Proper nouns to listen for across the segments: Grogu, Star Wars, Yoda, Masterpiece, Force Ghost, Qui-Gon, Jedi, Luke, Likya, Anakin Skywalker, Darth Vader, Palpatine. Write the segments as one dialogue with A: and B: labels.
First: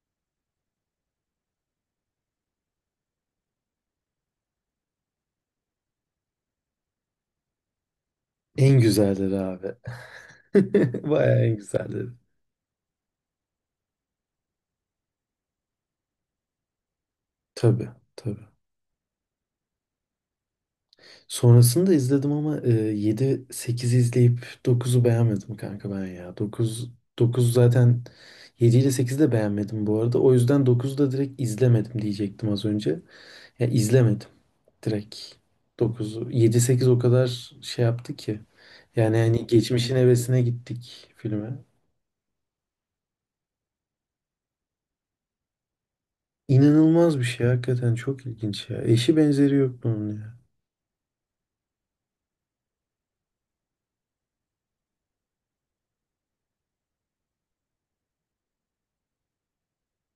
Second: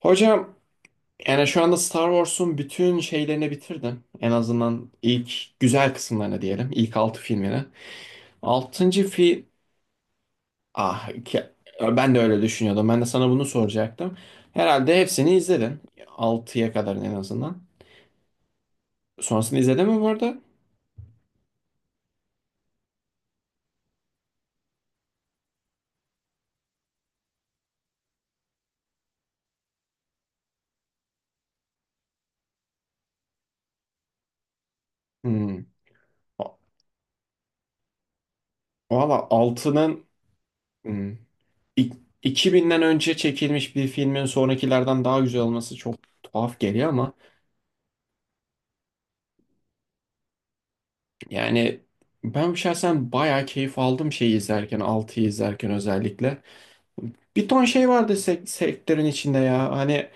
A: Hocam yani şu anda Star Wars'un bütün şeylerini bitirdim. En azından ilk güzel kısımlarını diyelim. İlk 6 filmini.
B: En
A: 6.
B: güzelleri
A: film...
B: abi.
A: Ah
B: Bayağı
A: ke-
B: en güzelleri.
A: Ben de öyle düşünüyordum. Ben de sana bunu soracaktım. Herhalde hepsini izledin, altıya kadar en azından.
B: Tabii tabii.
A: Sonrasını izledin mi bu arada?
B: Sonrasında izledim ama 7-8'i izleyip dokuzu beğenmedim kanka ben ya. 9 zaten 7 ile 8'i de beğenmedim bu arada. O yüzden dokuzu da direkt izlemedim diyecektim az önce. Ya izlemedim direkt
A: Hmm.
B: dokuzu. Yedi sekiz o kadar şey yaptı ki. Yani
A: Valla
B: hani geçmişin
A: 6'nın
B: hevesine gittik
A: hmm.
B: filme.
A: İk- 2000'den önce çekilmiş bir filmin sonrakilerden daha güzel olması çok tuhaf geliyor ama.
B: İnanılmaz bir şey hakikaten çok ilginç ya. Eşi benzeri yok bunun ya.
A: Yani ben şahsen bayağı keyif aldım şeyi izlerken, altıyı izlerken özellikle. Bir ton şey vardı sektörün içinde ya. Hani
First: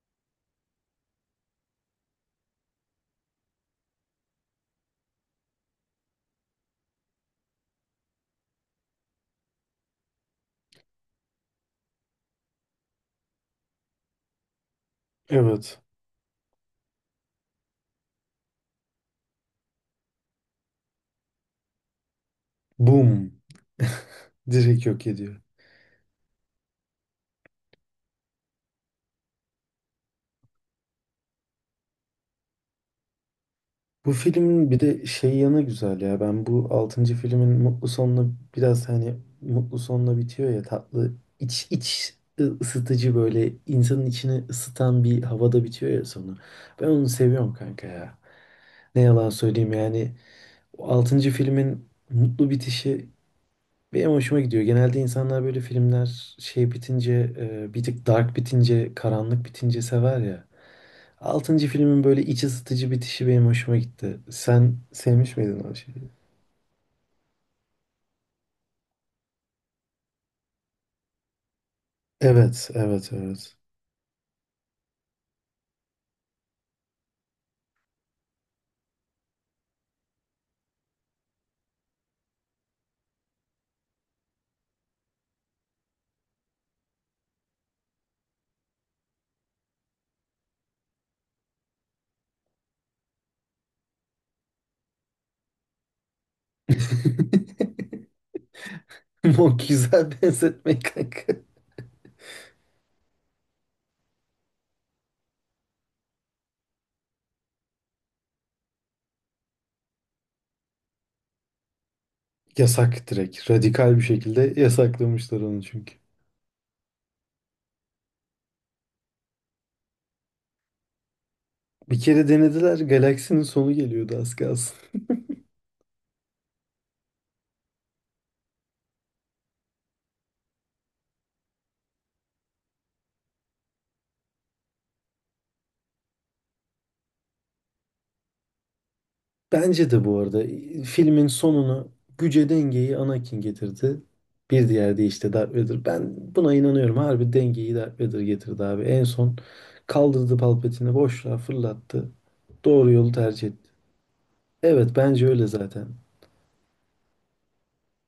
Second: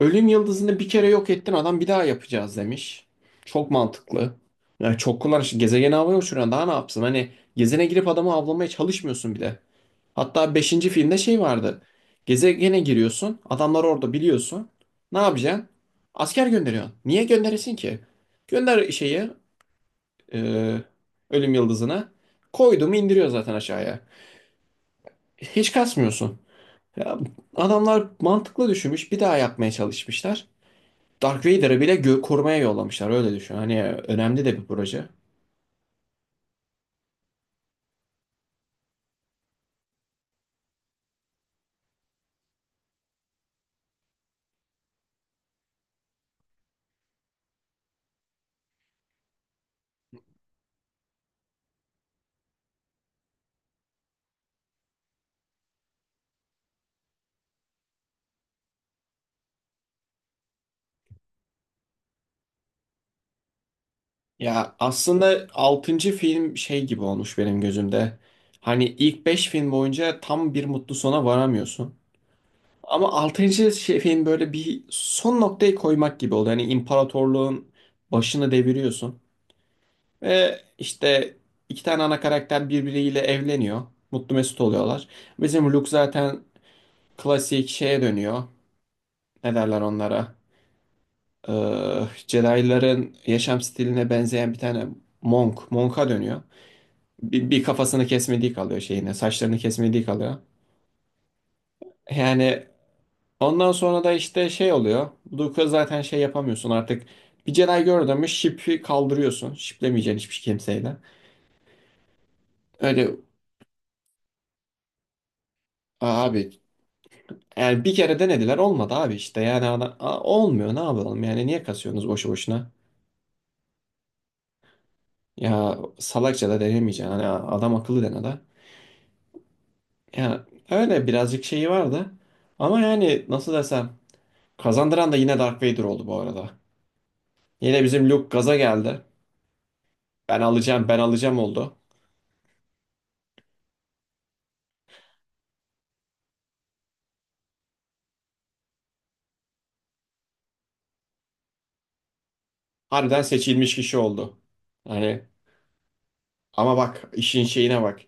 A: ölüm yıldızını bir kere yok ettin, adam bir daha yapacağız demiş. Çok mantıklı. Ya çok kullanışlı. Gezegeni havaya uçuran daha ne yapsın? Hani gezene girip adamı avlamaya çalışmıyorsun bile. Hatta beşinci filmde şey vardı. Gezegene giriyorsun. Adamlar orada biliyorsun. Ne yapacaksın?
B: Evet.
A: Asker gönderiyorsun. Niye gönderesin ki? Gönder şeyi, e, ölüm yıldızını, koydum indiriyor
B: Boom.
A: zaten aşağıya.
B: Direkt yok ediyor.
A: Hiç kasmıyorsun. Ya, adamlar mantıklı düşünmüş, bir daha yapmaya çalışmışlar. Dark Vader'ı bile korumaya yollamışlar, öyle düşün. Hani
B: Bu
A: önemli de bir
B: filmin bir
A: proje.
B: de şey yanı güzel ya. Ben bu altıncı filmin mutlu sonunu biraz hani mutlu sonla bitiyor ya tatlı iç ısıtıcı böyle insanın içini ısıtan bir havada bitiyor ya sonu. Ben onu seviyorum kanka ya. Ne yalan söyleyeyim yani o 6. filmin mutlu bitişi benim hoşuma gidiyor. Genelde insanlar böyle filmler şey bitince bir tık dark bitince karanlık bitince sever ya. Altıncı filmin böyle iç ısıtıcı bitişi benim hoşuma gitti.
A: Ya
B: Sen sevmiş
A: aslında
B: miydin o
A: 6.
B: şeyi?
A: film şey gibi olmuş benim gözümde. Hani ilk 5 film boyunca tam bir mutlu sona varamıyorsun.
B: Evet, evet,
A: Ama
B: evet.
A: 6. şey, film böyle bir son noktayı koymak gibi oldu. Hani imparatorluğun başını deviriyorsun. Ve işte iki tane ana karakter birbiriyle evleniyor. Mutlu mesut oluyorlar. Bizim Luke zaten klasik şeye dönüyor. Ne derler onlara? Ee, Jedi'ların yaşam stiline benzeyen bir tane monk. Monk'a dönüyor. Bir kafasını kesmediği kalıyor şeyine.
B: O
A: Saçlarını kesmediği
B: güzel
A: kalıyor.
B: benzetme kanka.
A: Yani ondan sonra da işte şey oluyor. Luke'a zaten şey yapamıyorsun artık. Bir Jedi gördün mü ship'i kaldırıyorsun. Ship'lemeyeceksin hiçbir kimseyle.
B: Yasak
A: Öyle
B: direkt. Radikal bir şekilde yasaklamışlar onu çünkü.
A: abi. Yani bir kere denediler, olmadı abi, işte yani olmuyor, ne yapalım yani, niye
B: Bir
A: kasıyorsunuz
B: kere
A: boşu boşuna?
B: denediler, galaksinin sonu geliyordu az kalsın.
A: Ya salakça da denemeyeceksin, hani adam akıllı dene de. Ya öyle birazcık şeyi vardı ama yani nasıl desem, kazandıran da yine Dark Vader oldu bu arada. Yine bizim Luke gaza geldi,
B: Bence de bu
A: ben
B: arada
A: alacağım ben
B: filmin
A: alacağım oldu.
B: sonunu güce dengeyi Anakin getirdi. Bir diğer de işte Darth Vader. Ben buna inanıyorum. Harbi dengeyi Darth Vader getirdi abi. En son kaldırdı Palpatine'i boşluğa fırlattı. Doğru yolu
A: Harbiden
B: tercih etti.
A: seçilmiş kişi oldu.
B: Evet, bence
A: Hani
B: öyle zaten.
A: ama bak işin şeyine bak.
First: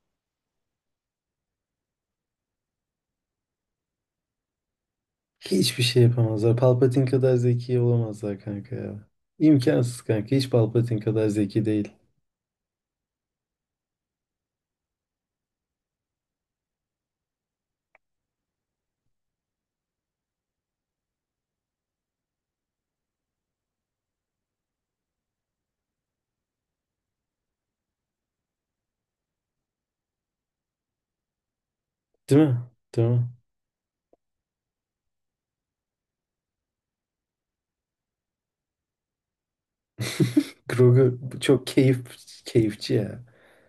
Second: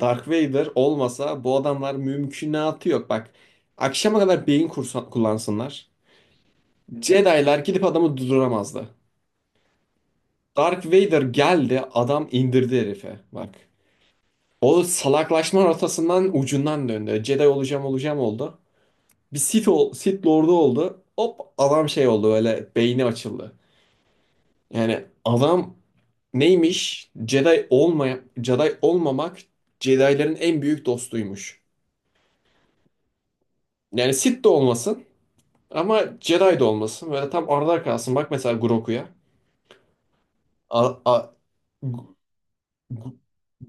A: Dark Vader olmasa bu adamlar mümkünatı yok bak. Akşama kadar beyin
B: Hiçbir
A: kullansınlar.
B: şey yapamazlar. Palpatine kadar
A: Jedi'lar
B: zeki
A: gidip adamı
B: olamazlar kanka
A: durduramazdı.
B: ya. İmkansız kanka. Hiç
A: Dark
B: Palpatine
A: Vader
B: kadar zeki
A: geldi,
B: değil.
A: adam indirdi herife. Bak. O salaklaşma rotasından ucundan döndü. Jedi olacağım olacağım oldu. Bir Sith Lord'u oldu. Hop adam şey oldu, öyle beyni açıldı. Yani adam neymiş? Jedi olmaya Jedi olmamak, Jedi'lerin en büyük dostuymuş.
B: Değil mi? Değil mi?
A: Yani Sith de olmasın ama Jedi de olmasın. Böyle tam arada kalsın. Bak mesela Grogu'ya. A-
B: Grogu
A: a-
B: çok keyif keyifçi
A: Gu-
B: ya.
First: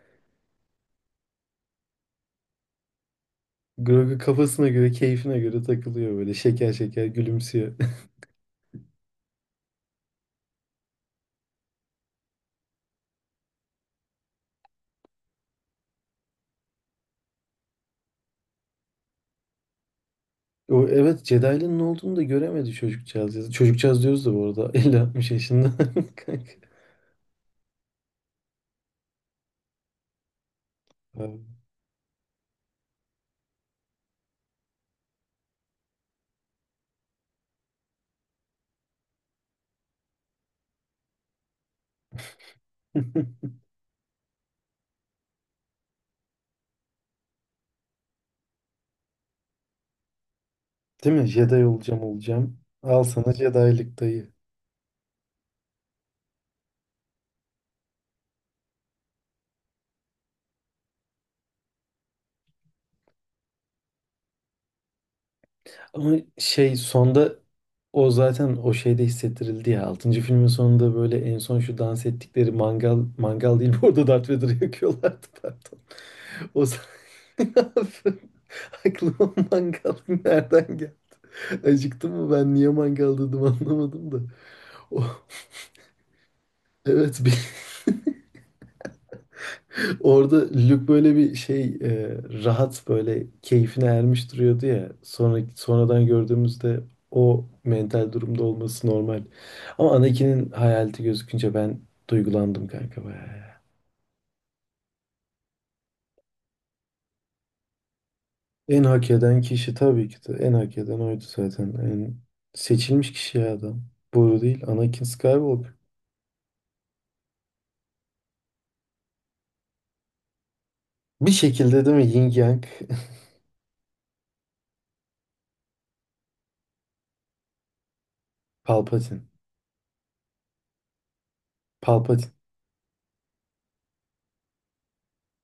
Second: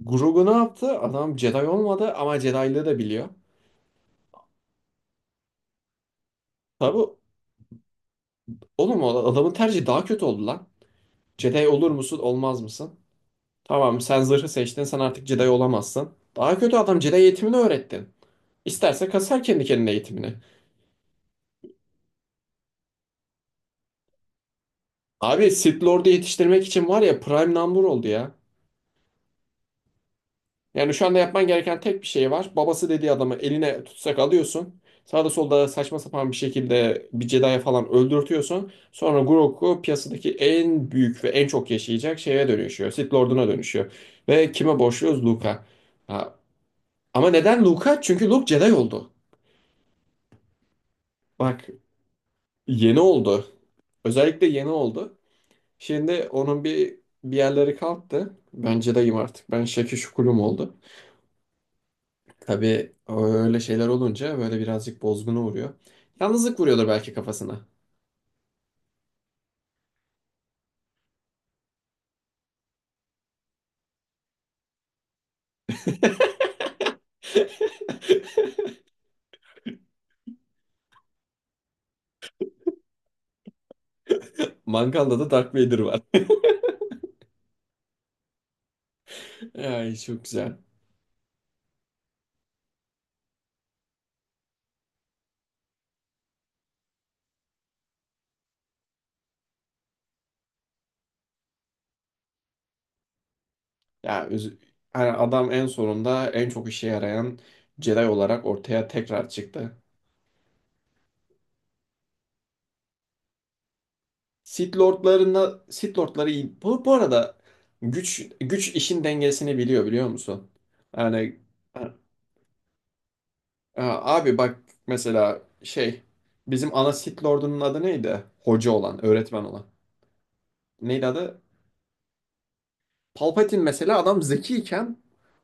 A: Grogu ne yaptı? Adam Jedi olmadı ama Jedi'lığı da biliyor.
B: Grogu kafasına göre, keyfine göre takılıyor böyle şeker şeker
A: Tabi
B: gülümsüyor.
A: oğlum, o adamın tercihi daha kötü oldu lan. Jedi olur musun olmaz mısın? Tamam, sen zırhı seçtin, sen artık Jedi olamazsın. Daha kötü, adam Jedi eğitimini öğrettin. İsterse kasar kendi kendine eğitimini.
B: O evet, Jedi'nin ne olduğunu da göremedi çocukcağız ya. Çocukcağız diyoruz da bu arada 50-60
A: Abi
B: yaşında.
A: Sith Lord'u
B: Kanka.
A: yetiştirmek için var ya, prime number oldu ya. Yani şu anda
B: Abi.
A: yapman gereken tek bir şey var. Babası dediği adamı eline tutsak alıyorsun. Sağda solda saçma sapan bir şekilde bir Jedi'ye falan öldürtüyorsun. Sonra Grogu piyasadaki en büyük ve en çok yaşayacak şeye dönüşüyor. Sith Lord'una dönüşüyor. Ve kime borçluyuz? Luke'a. Ha, ama neden Luke'a? Çünkü Luke Jedi oldu.
B: Değil mi?
A: Bak
B: Jedi olacağım olacağım.
A: yeni
B: Al sana
A: oldu.
B: Jedi'lik dayı.
A: Özellikle yeni oldu. Şimdi onun bir bir yerleri kalktı. Ben Jedi'yim artık. Ben Şekil Şukulum oldu. Tabii öyle şeyler olunca böyle birazcık bozguna uğruyor.
B: Ama
A: Yalnızlık
B: şey
A: vuruyordur belki
B: sonda
A: kafasına.
B: o şeyde hissettirildi ya. 6. filmin sonunda böyle en son şu dans ettikleri mangal değil bu arada, Darth Vader'ı yakıyorlardı, pardon. O aklıma mangal nereden geldi? Acıktım mı ben, niye mangal dedim anlamadım da. O,
A: Mangalda da Darth Vader var.
B: evet,
A: Ay, çok
B: orada
A: güzel.
B: Luke böyle bir şey rahat böyle keyfine ermiş duruyordu ya. Sonra sonradan gördüğümüzde o mental durumda olması normal. Ama Anakin'in hayaleti gözükünce ben duygulandım kanka bayağı ya.
A: Ya yani adam en sonunda en çok işe yarayan Jedi olarak
B: En
A: ortaya
B: hak
A: tekrar
B: eden kişi,
A: çıktı.
B: tabii ki de en hak eden oydu zaten. En seçilmiş kişi ya adam. Boru değil
A: Sith
B: Anakin
A: Lord'larına
B: Skywalker.
A: Sith Lord'ları iyi. Bu arada güç güç işin dengesini biliyor biliyor musun?
B: Bir
A: Yani
B: şekilde değil mi, Yin Yang.
A: Aa, abi bak, mesela şey, bizim ana Sith Lord'unun adı neydi? Hoca olan,
B: Palpatine.
A: öğretmen olan. Neydi adı?
B: Palpatine.
A: Palpatine mesela, adam zekiyken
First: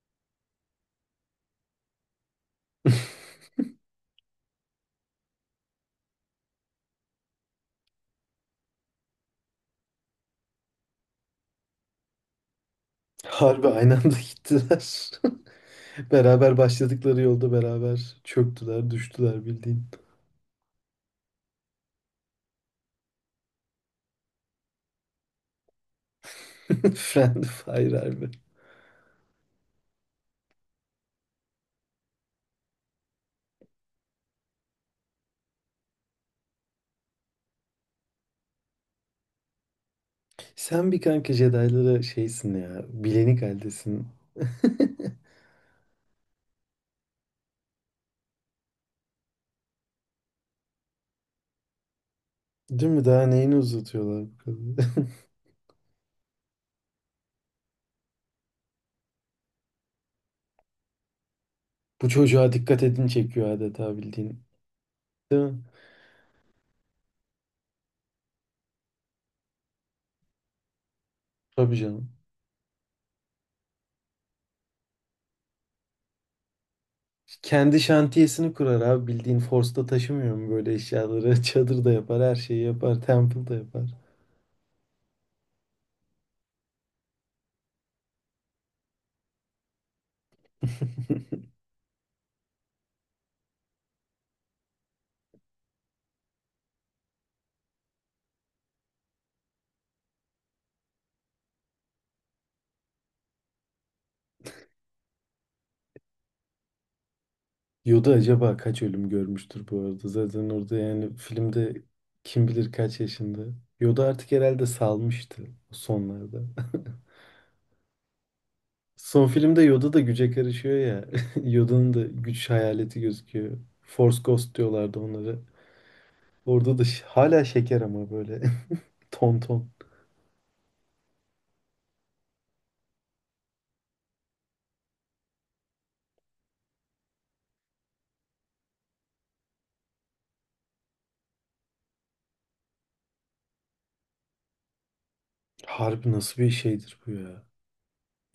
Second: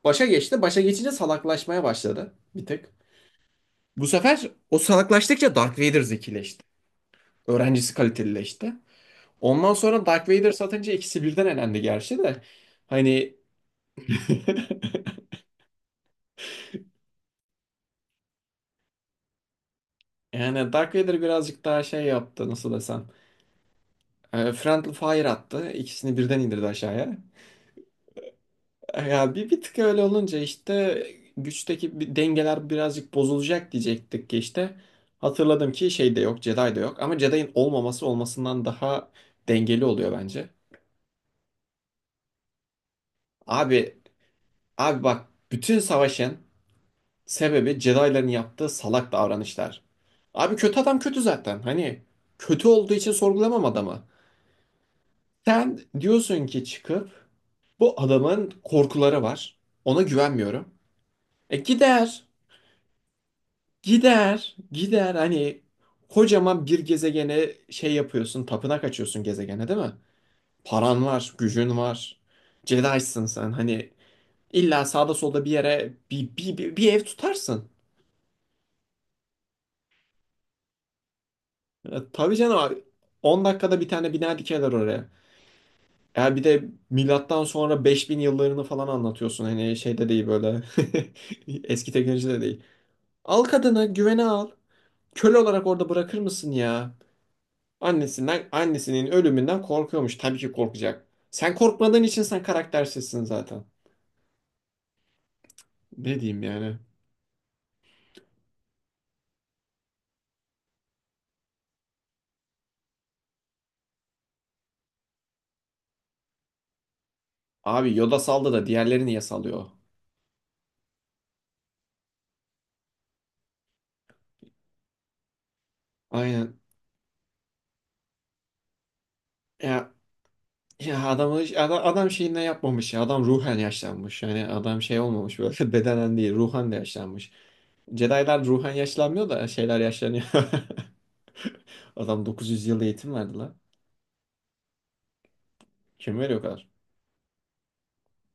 A: başa geçti. Başa geçince salaklaşmaya başladı bir tık. Bu sefer o salaklaştıkça Darth Vader zekileşti. Öğrencisi kalitelileşti. Ondan sonra Darth Vader satınca ikisi birden elendi gerçi de. Hani
B: Harbi aynı anda gittiler. Beraber başladıkları yolda beraber çöktüler, düştüler bildiğin.
A: yani Dark Vader birazcık daha şey yaptı, nasıl desem. Friendly Fire attı. İkisini birden indirdi aşağıya.
B: Friend fire harbi.
A: Ya bir tık öyle olunca işte güçteki bir dengeler birazcık bozulacak diyecektik ki işte. Hatırladım ki şey de yok, Jedi de yok. Ama Jedi'in olmaması olmasından daha dengeli oluyor bence.
B: Sen bir kanka Jedi'lara şeysin ya. Bilenik
A: Abi,
B: haldesin.
A: abi bak, bütün savaşın sebebi Jedi'ların yaptığı salak davranışlar. Abi kötü adam kötü zaten. Hani kötü
B: Değil
A: olduğu
B: mi?
A: için
B: Daha neyini
A: sorgulamam adamı.
B: uzatıyorlar bu kadar?
A: Sen diyorsun ki çıkıp bu adamın korkuları var. Ona güvenmiyorum. E
B: Bu
A: gider.
B: çocuğa dikkat edin çekiyor adeta bildiğin.
A: Gider, gider.
B: Değil
A: Hani
B: mi?
A: kocaman bir gezegene şey yapıyorsun, tapınak açıyorsun gezegene, değil mi? Paran var,
B: Tabii
A: gücün
B: canım.
A: var. Jedi'sın sen. Hani illa sağda solda bir yere bir ev tutarsın.
B: Kendi şantiyesini kurar abi bildiğin, Force'da taşımıyor mu böyle eşyaları? Çadır da
A: Ya,
B: yapar,
A: tabii
B: her
A: canım
B: şeyi
A: abi.
B: yapar,
A: 10
B: temple da
A: dakikada bir
B: yapar.
A: tane bina dikerler oraya. Eğer bir de milattan sonra 5000 yıllarını falan anlatıyorsun. Hani şeyde değil böyle. Eski teknolojide değil. Al kadını, güvene al. Köle olarak orada bırakır mısın ya? Annesinden, annesinin ölümünden korkuyormuş. Tabii ki korkacak. Sen korkmadığın için sen karaktersizsin zaten. Ne diyeyim yani?
B: Yoda acaba kaç ölüm görmüştür bu arada? Zaten orada yani filmde kim bilir kaç yaşında. Yoda artık herhalde salmıştı o sonlarda.
A: Abi Yoda saldı da diğerleri niye
B: Son filmde
A: salıyor?
B: Yoda da güce karışıyor ya. Yoda'nın da güç hayaleti gözüküyor. Force Ghost diyorlardı onlara.
A: Aynen.
B: Orada da hala şeker ama böyle ton ton.
A: Ya, ya adamı, adam şeyinden yapmamış ya. Adam ruhen yaşlanmış. Yani adam şey olmamış böyle bedenen değil. Ruhen de yaşlanmış. Jedi'lar ruhen yaşlanmıyor da şeyler yaşlanıyor. Adam 900 yıl eğitim verdi lan.
B: Harbi
A: Kim veriyor o
B: nasıl bir
A: kadar?
B: şeydir bu ya?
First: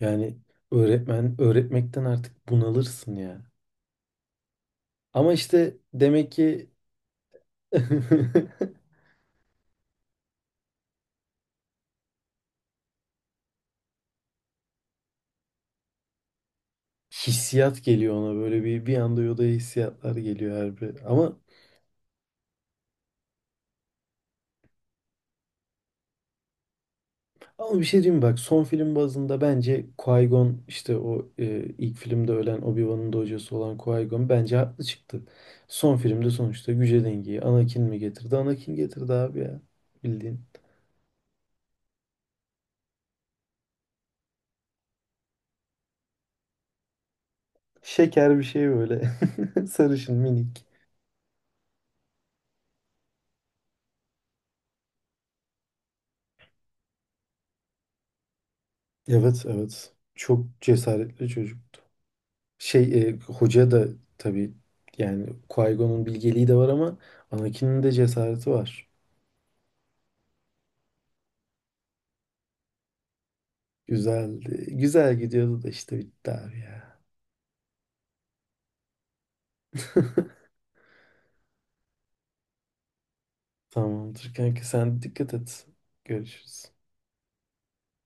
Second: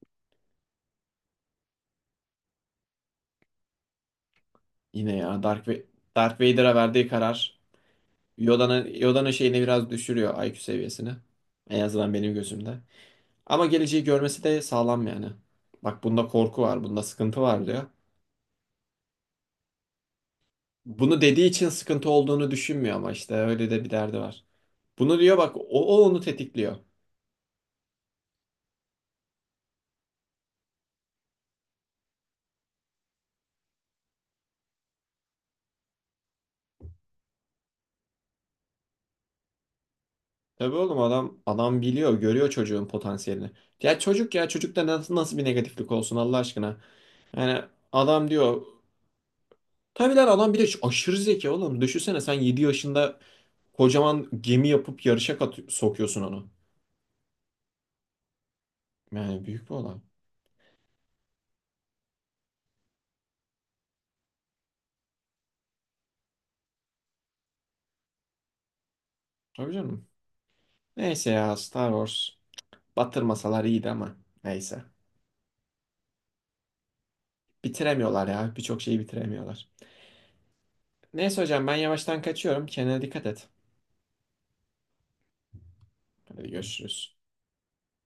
B: Yani öğretmen öğretmekten artık bunalırsın ya.
A: Yine
B: Ama
A: ya
B: işte demek
A: Darth
B: ki
A: Vader'a verdiği karar Yoda'nın Yoda'nın şeyini biraz düşürüyor IQ seviyesini. En azından benim gözümde. Ama geleceği görmesi de sağlam yani. Bak bunda korku var, bunda sıkıntı var diyor.
B: hissiyat geliyor ona, böyle bir bir anda Yoda'ya hissiyatlar geliyor her bir.
A: Bunu
B: Ama
A: dediği için sıkıntı olduğunu düşünmüyor ama işte öyle de bir derdi var. Bunu diyor bak, o onu tetikliyor.
B: ama bir şey diyeyim mi? Bak son film bazında bence Qui-Gon, işte o ilk filmde ölen Obi-Wan'ın da hocası olan Qui-Gon bence haklı çıktı. Son filmde sonuçta güce dengeyi Anakin mi getirdi? Anakin getirdi abi ya, bildiğin.
A: Tabii oğlum, adam biliyor, görüyor çocuğun potansiyelini. Ya çocuk ya çocukta nasıl bir negatiflik olsun Allah aşkına. Yani adam
B: Şeker bir
A: diyor.
B: şey böyle.
A: Tabii
B: Sarışın
A: lan adam, bir
B: minik.
A: de şu aşırı zeki oğlum. Düşünsene, sen 7 yaşında kocaman gemi yapıp yarışa kat sokuyorsun onu.
B: Evet,
A: Yani büyük bir
B: evet.
A: olay.
B: Çok cesaretli çocuk. Şey hoca da tabii, yani Qui-Gon'un bilgeliği de var ama Anakin'in de cesareti var.
A: Tabii canım. Neyse ya, Star Wars. Batırmasalar iyiydi ama.
B: Güzeldi.
A: Neyse.
B: Güzel gidiyordu da işte bitti abi ya.
A: Bitiremiyorlar ya. Birçok şeyi bitiremiyorlar. Neyse hocam, ben yavaştan kaçıyorum. Kendine dikkat et.
B: Tamamdır kanka, sen dikkat et.
A: Hadi
B: Görüşürüz.
A: görüşürüz.